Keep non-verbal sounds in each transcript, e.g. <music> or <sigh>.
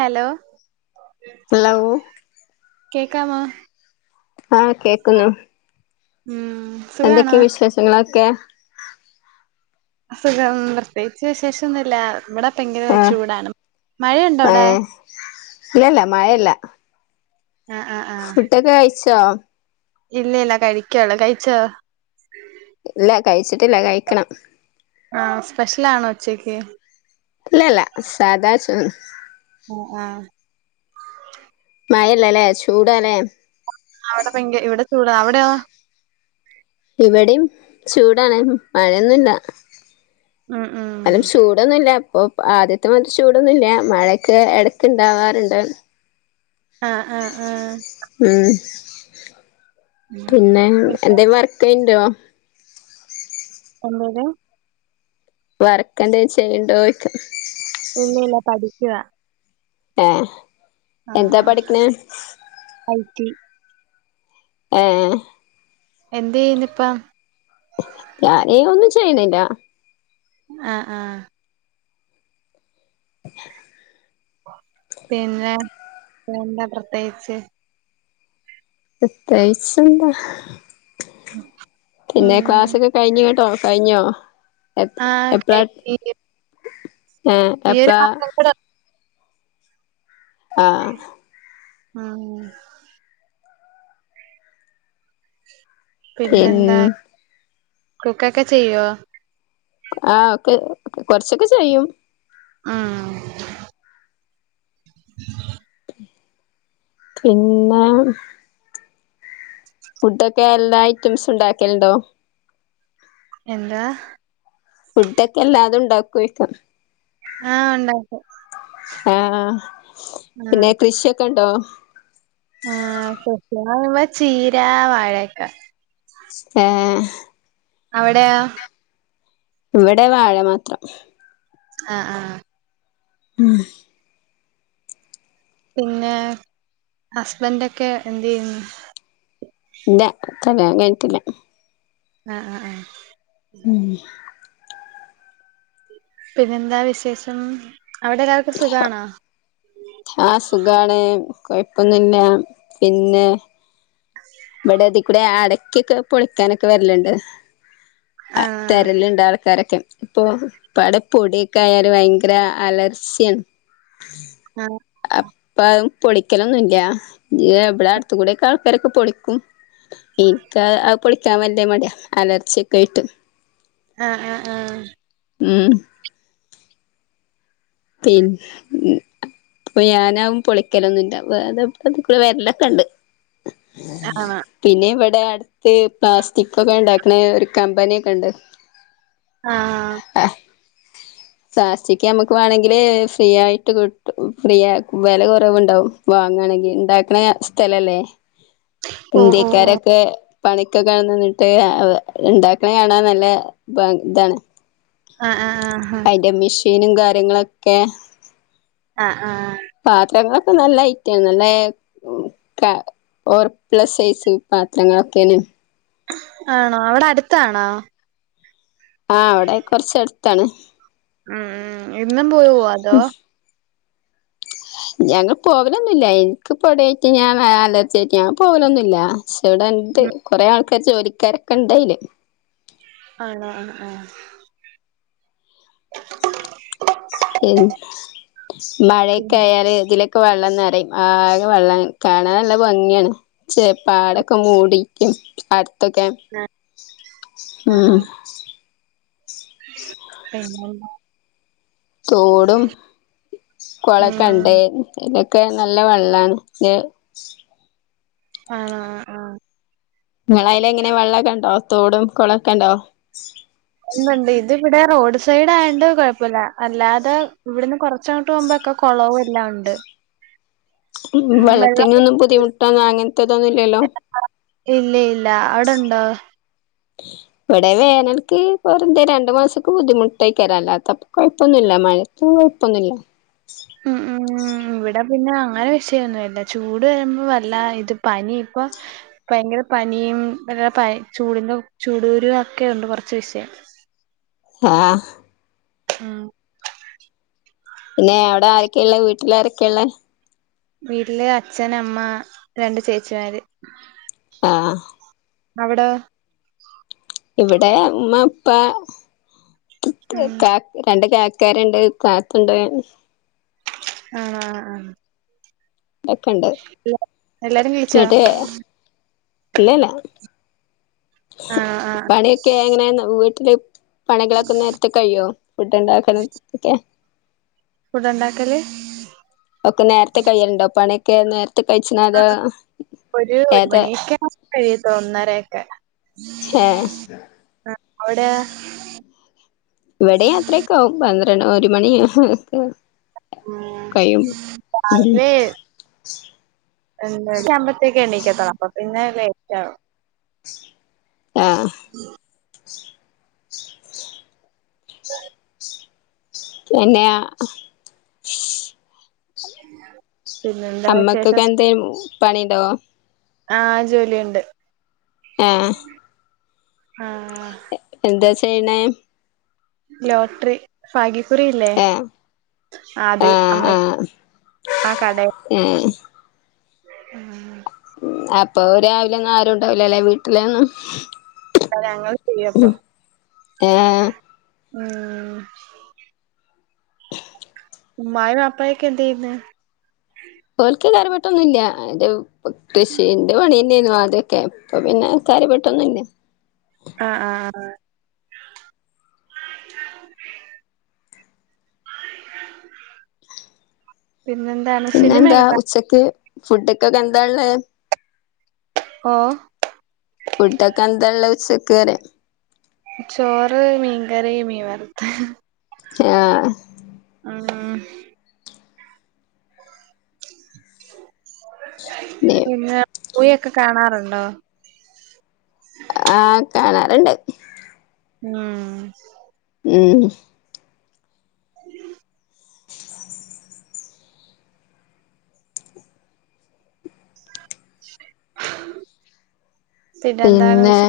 Hello hello കേക്കാമ ആഹ കേക്കുന്നു ഉം സുഖാണോ എന്തൊക്കെ വിശേഷങ്ങളൊക്കെ സുഖം പ്രത്യേകിച്ച് വിശേശൊന്നുല്ല ഇവടെ ഭയങ്കര ആഹ് ചൂടാണ് മഴയുണ്ടോ അവിടെ ഏഹ് ആഹ് ഫുഡക്കെ കൈ ച്ചോ ഇല്ലല്ല കഴിക്കാണ് കഴിച്ചോ ഇല്ല കഴിച്ചിട്ടില്ല കഴിക്കണം ആഹ സ്പെഷ്യലാണോ ഉച്ചക്ക് ഇല്ലല്ല സാദാ ചോറ് ആഹ് ആഹ് മയല്ലല്ലേ ചൂടാലേ അവിടെ ഭയങ്ക ഇവിടെ ചൂട അവിടെയൊ ഇവിടേം ചൂടാണ് മഴയൊന്നില്ല ഉം ഉം അലും ചൂടൊന്നില്ല ഇപ്പൊ ആദ്യത്തെ മറ്റെ ചൂടൊന്നില്യ മഴക്ക് എടക്ക്ണ്ടാവാറ്ണ്ട് ആഹ് ആ ആ പിന്നെ എന്തേ വർക്കേയ്ണ്ടോ എന്തേത് വർക്കെന്തേ ചെയ്യ്ണ്ടോയിക്ക ഒന്നുല്ല പഠിക്കാ ഏഹ് എന്താ പഠിക്ക്ണെ ഏഹ് എന്തേയ്യ്ന്ന്പ്പം ഞാന് ഒന്നും ചെയ്യ്ണ്ല്ല ആ ആ പിന്നെ എന്താ പ്രത്യേകിച്ച് പ്രേത്യേകിച്ചെന്താ പിന്നെ ഉം ക്ലാസോക്കെ കഴിഞ്ഞ് കേട്ടോ കഴിഞ്ഞോ ആ കഴിഞ്ഞ് <unintelligible> ആ എപ്പാ ആ ഉം ഉ പി പിന്നെന്താ കുക്കൊക്കെ ചെയ്യോ ആ ഒക്കെ കൊറച്ചൊക്കെ ചെയ്യും ആ ഉ പിന്നെ ഫുഡൊക്കെ എല്ലാ ഐറ്റംസ് ഇണ്ടാക്കല്ണ്ടോ എന്താ ഫുഡൊക്കെ എല്ലാതും ഇണ്ടാക്കോയ്ച്ചാ ആഹ് ഉണ്ടാക്കും ആ പിന്നെ കൃഷിയെ ണ്ടോ ആ <unintelligible> ചീര വാഴക്ക ഏ അവിടെയോ ഇവിടെ വാഴെ മാത്രം ആഹ ആഹ ഉഹ പിന്നെ ഹസ്ബൻഡ ഒക്കെ എന്ന്ത് ന്താ കല്യാണം കഴിച്ചിട്ടില്ല ആഹ ആഹ ആഹ ഉം പിന്നെന്താ വിശേഷം അവിടെ എല്ലാവർക്ക സുഖണോ ആ സുഖാണ് കുഴപ്പൊന്നുമില്ല പിന്നെ ബടതി കൂടെ ആടെ <inaudible> ക്കൊക്കെ പൊളിക്കാനൊക്കെ വരലണ്ട് ആ ആഹ് തെരലുണ്ട് ആൾക്കാരൊക്കെ ഇപ്പൊ പടെ പൊടിയൊക്കെ ആയല് ഭയങ്കര അലർച്ചിയാണ് ആഹ് ആ് അപ്പ അതും പൊടിക്കലൊന്നുമല്ല എവിടെ അടുത്ത കൂടെ കാ പരൊക്കെ പൊിക്ക ക്ക ഇക്ക പൊളിക്കാൻ വല്ലേ മട അലർച്ചിയൊക്കെ ഇട്ട് ആഹ ആഹ ആഹ ഉഏ പി അപ്പ ഞാനാും പൊളിക്കലൊന്നുംില്ല അത അതക്കൂടെ വരലൊക്കെ ഉണ്ട് ആണോ പിന്നെ ഇവിടെ ബട് പലാസ്റ്റിക്ക കണ്ടാ പിനെ ഒരു കമ്പനിയൊക്കെ ഉണ്ട് ആ പ്ലാസ്റ്റിക് നമ്മക്ക് വേണമെങ്കിൽ ഫ്രീ ആയിട്ട് കിട്ടും.. ഫ്രീ ആ വില കുറവിനു കിട്ടും ഇണ്ടാക്കണ സ്ഥലം അല്ലെ. ഓഹ് ഹിന്ദി ഓഹ് ഓഹ് കാരൊക്കെ പണിക് ഒകെ നിന്നട് ഇണ്ടാക്കണ കാണാൻ നല്ലതാ ആ ആ ആ ഇരുങ്ക <inaudible> ആ ആ ആ പാത്രങ്ങൾ ഒകെ നല്ല ആണോ അവിടെ അടുത്താണോ ആഹ് അവിടെ കുറച്ചാടുത്ത അടുത്താണ് മം മം എന്ന് പോവോ അതോ ഞങ്ങൾ പോകലൊന്നുമില്ല എനിക്ക് ഇവിടെ നിൽക്കാൻ ഞാൻ ആലോചിച്ചു നോക്കി ഞാൻ പോകലൊന്നുമില്ല പക്ഷെ ഇവിടെ എന്ത് കൊറെേ ആൾക്ക ഇവിടെ ജോലിക്കാരൊക്കെ ഉണ്ട് അതിന് ആണോ ആ ആഹ മഴയൊക്കെ പിന്നെ ആയാൽ ഇതിലെ ക വെള്ളം നിറയും ആകെ വെള്ളം കാണാൻ നല്ല ഭംഗിയാണ് ചെപ്പാടൊക്കെ മൂടിക്കും എന്ത്‌തൊക്കെ ഉം പി <unintelligible> തോടും കുളം ഉം ഒക്കെ ഉണ്ട് ഒക്കെ നല്ല വെള്ളാണ് ആ ആഹ നിങ്ങടെ അവിടെ എങ്ങനെ വെള്ളമൊക്കെ ഉണ്ടോ തോടും കൊളക്കണ്ടോ ഉണ്ടുണ്ട് ഇത് ഇവിടെ റോഡ് സൈഡ് ആയണ്ട് കുഴപ്പമില്ല അല്ലാതെ ഇവിടുന്ന് കൊറച്ച് അച്ചോട്ട് പോുമ്പോൊക്കെ <unintelligible> കുറവ് - എല്ലാം ഉണ്ട് ഉം വെള്ളം വെള്ളത്തിനൊന്നും ബുദ്ധിമുട്ടന്ന അങ്ങനത്തെതൊന്നുംല്ലല്ലോ ഇല്ല ഇല്ല അവിടെണ്ടോ ഇവിടെ വേനൽക്ക് രണ്ടു മാസക്ക ബുദ്ധിമുട്ടായി തരാ അല്ലാത്തപ്പ കൊഴപ്പൊന്നുമില്ല മഴത്ത കൊഴപ്പൊന്നുമില്ല ഉം ഉം ഇവിടെ പിന്നെ അങ്ങനെ വിഷയംൊന്നുമല്ല ചൂട് വരുമ്പോ വല്ല ഇത് പനി ഇപ്പൊ ഭയങ്കര പനിയും ചൂടിന്റെ ചൂടരു ഒക്കെ ഉണ്ട് കുറച്ച് വിഷയം ആഹ ഉം പിന്നെ എവിടെ ആരൊക്കെയ ഉള്ള വീട്ടിൽാരൊക്കെയ ഉള്ള വീട്ടില് അച്ഛൻ, അമ്മ, രണ്ട് ചേച്ചിമാര് ആഹ് അവിടോ ഇവിടെ അമ്മ, അപ്പ ഉം ഇക്ക രണ്ട് കക്ക് ആൾക്കാരുണ്ട് താഴത്തുണ്ട് ആഹ ആഹ് ഒക്കെണ്ട് ഇല്ല എല്ലാരും വിളിച്ചോ എന്നിട്ടേ ഇല്ലല്ല ആഹ് ആഹ് പണിയൊക്കെ എങ്ങനെ വീട്ടില് പണികളൊക്കെ നേരത്തെ കഴിയോ ഫുഡ്ുണ്ടാക്കണം ഒക്കെ ഫുഡ ഉണ്ടാക്കല് ഒക്കെ നേരത്തെ കയ്യലുണ്ടോ പണി ക്കന്നെ ത്തെ കയിച്ചനത് ഏത് കഴിയതൊന്നരയക്കെ ഷെ അവിടെയോ ഇവിടേം അത്രെക്കവും പന്ത്ര <unintelligible> ഒരു മണിയ ഉം കയും ഉം എ <unintelligible> ആമ്പത്തെ എണ്ണിക്കത്തോള്ള് അപ്പൊ പിന്നെ ലെറ്റവും ആഹ് ന്നെയ പിന്നെന്താ അമ്മക്കൊക്കെ വിശേഷം എന്തെമു പണിണ്ടോ ആഹ് ജോലിണ്ട് ഏ ആഹ് എന്താച് ചെയ്ണെ ലോട്റി ഫാഗി കുറിയില്ലേ ആഹ് അതിൽ ആഹ് അമ്മെ ആഹ് ആ കടെ ഏഹ് ആ അപ്പൊ രാവിലൊന്നും ആരുംണ്ടാവുലലെ വീട്ടില്ന്നും അ ഞങ്ങൾ സീയപ്പം ഏഹ് ഉംഹ് ഉമ്മായും വാപ്പായൊക്കെന്തേയ്യ്ന്ന് ഓൽക്കെല്ലാരുപട്ടൊന്നുല്ല ഉത്തശിന്റെ പണിയെ ന്നീന്നു ആദ്യോക്കെ. ഇപ്പ പിന്നെ കാര്യപെട്ടൊന്നുല്ല ആഹ് ആഹ് ആഹ് പിന്നെന്താണ് സിനിമയൊക്കെ കാ ഫുഡ്കൊക്കെ എന്താള്ളെ ഓ ഫുഡക്കെ എന്താ എള്ളെ ഉച്ചക്ക് വരെ ചോറ് മീൻകറി മീൻ വറുത്ത് ആഹ ഇം നി പിന്നെ മൂവിയൊക്കെ കാണാറുണ്ടോ ആഹ് കാണാറിണ്ട് ഉം ഉം എന്താണ് പിന്നെ വിശേ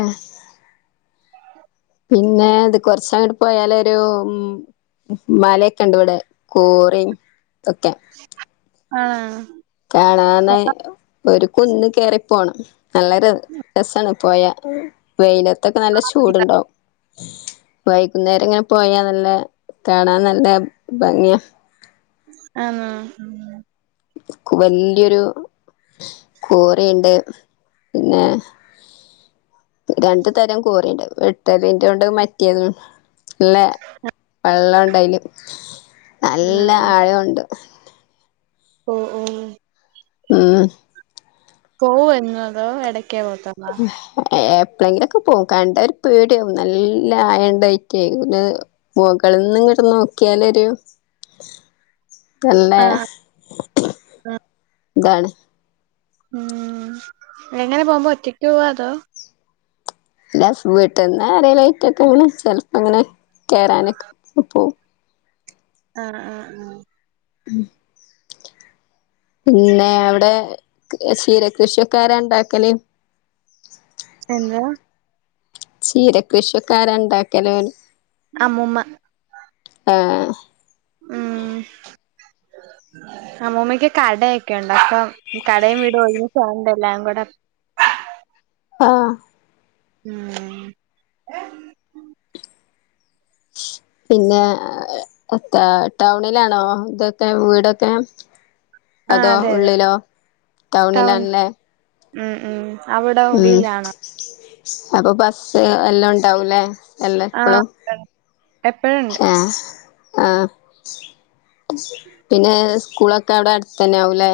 പിന്നെ ഇത് കൊറച്ച അങ്ങോട്ട് പോയാലരു ഉ മലയക്കെ ഇണ്ട് ഇവിടെ കോറയും ഒക്കെ ആ കാണാന് ഒരു കുന്ന് കേയറി പോണം നല്ലരു രസാണ് പോയ വെയില് അതൊക്കെ നല്ല ചൂട്ണ്ടാവും വൈകുന്നേരം ഇങ്ങനെ പോയാ നല്ല കാണാൻ നല്ല ഭംഗിയ ആന്നോ വല്യോരു കോറിയിണ്ട് പിന്നെ രണ്ടു തരം കോറിണ്ട് വിട്ടതിന്റെ ഒണ്ട് മറ്റേത് ഇല്ല വെള്ളണ്ട് ഡയില് നല്ല ആഹ് ആഴ ഒണ്ട് ഓ ഓ ആ പോവെന്നതോ എടക് ഏപ് <unintelligible> പോവും കണ്ട ഒരു പേടിയാവും നല്ല ആയണ്ടായിക്കെ ന്നെ മുകളിൽ നിന്നങ്ങട്ട നോക്കിയാലൊരു നല്ല ആഹ് ആഹ് ന്താണ് ഉം എങ്ങനെ പോകുമ്പോ ഒറ്റക്ക് പോവാ അതോ എല്ലാ സുഖട്ടന്ന അര ലൈറ്റ്ക്കെണ് ചെലപ്പ അങ്ങനെ കേറാനൊക്കെ പോവും ആ അ അ പിന്നെ അവിടെ ശീരകൃഷിയൊക്കെ ആരാ എണ്ടാക്കല് എന്താ ചീര കൃഷിയക്കാര എണ്ടാക്കല് അമ്മുമ്മ ആഹ ഇം അമ്മൂമ്മക്ക് കടയൊക്കെ ഒണ്ട് അപ്പൊ കടയും വീടും ഒന്നിച്ചായോണ്ട് എല്ലാം കൂടെ ആ ഉം പിന്നെ എ ടൗണിലാണോ ഇതൊക്കെ വീടൊക്കെ ആഹ് അതോ അതെ അതെ ഉള്ളിലോ ടൗൺ ടൗണിലാണല്ലേ ഉം ഉം അവിടെ ഉം ഉള്ളിലാണ് അപ്പൊ ബസ് എല്ലാംണ്ടാവൂല്ലേ അല്ല എപ്പോളും എപ്പഴുണ്ട് ആ പിന്നെ സ്കൂളൊക്കെ അവിടെ അടുത്ത് തന്നെ ആവൂല്ലേ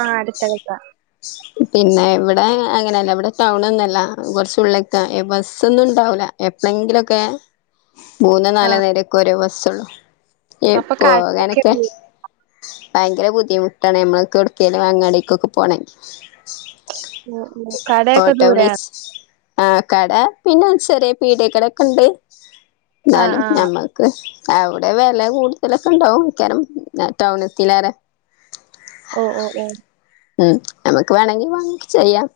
ആ അടുത്തടുത്ത പിന്നെ ഇവിടെ അങ്ങനെയല്ല ഇവിടെ ടൗണൊന്നല്ല കുറച്ച ഉള്ളിലക്കെ ബസ്സൊന്നും ഇണ്ടാവൂല എപ്പഴെങ്കിലുംഒക്കെ മൂന്നോ ആ നാലോ നേരം ഓരോ ബസ് ബസ്സ് ഉള്ളൂ ഏ അപ്പൊ ഇപ്പൊ കടയൊക്കെ നൊക്കെ ദൂ- ഭയങ്കര ബുദ്ധിമുട്ടാണ് നമ്മൾക്ക്ടുക്കാലും അങ്ങാടി ടേക്കൊക്കെ പോണെങ്ക ഉ ഉ കടയൊക്കെ ദൂരാണ് ആ കട പിന്നെ ചെറിയ പീഡക്കലോ ക്കെ ഉണ്ട് ആ എന്നാലും ആ ഞമ്മൾക്ക് അവിടെ വില കൂടുതലൊക്കെ ഉണ്ടാവും ക്കാരം ടൗണത്തിലേറേ ഓ ഓ ഓ ഉം നമുക്ക് വേണെങ്കിൽ വാങ്ങിയിട്ട് ചെയ്യാം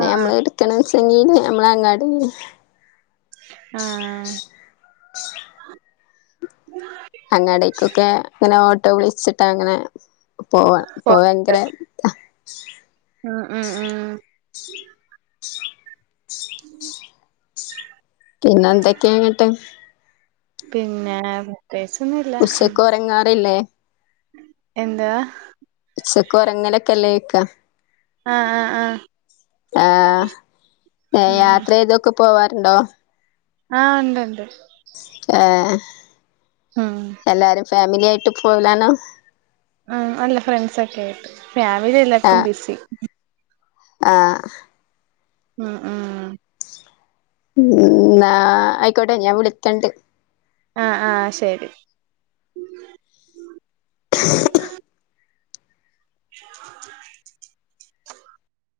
ആ ആ നമ്മള് എടുക്കണ ചങ്ങീന നമ്മള അങ്ങാടി ആ ആ ഉം അങ്ങാടികൊക്കെ അങ്ങനെ ഓട്ടോ വിളിച്ചിട്ടാ അങ്ങനെ പോവണം പോ ഭയങ്കര ഉ ഉ ഉഉം ഉ പിന്നെ എന്തൊക്കെയാങ്ങട്ട് പിന്നെ പ്രത്യേകിച്ചൊന്നുല്ല ഉച്ചക്ക ഉരങ്ങാറില്ലേ എന്താ ഉച്ചക്ക് ഒറങ്ങനെയൊക്കെല്ലേ ചോയ് ക്ക ആ ആ ആ ആ യാത്ര ഏതൊക്കെ പോവാൻ ണ്ടോ ആ ഉണ്ട്ണ്ട് ആ ആ ഫാമിലി ആയിട്ട് പോകലാണോ ആ അല്ല ഫ്രെണ്ട്സ് ഒക്കെ ആയിട്ട് ഫാമിലി എല്ലാർക്കും ബിസി ആ ഉംമ് ഉം ന്നാ ആയിക്കോട്ടെ ഞാൻ വിളിക്കണ്ട് ആ ആ ശരി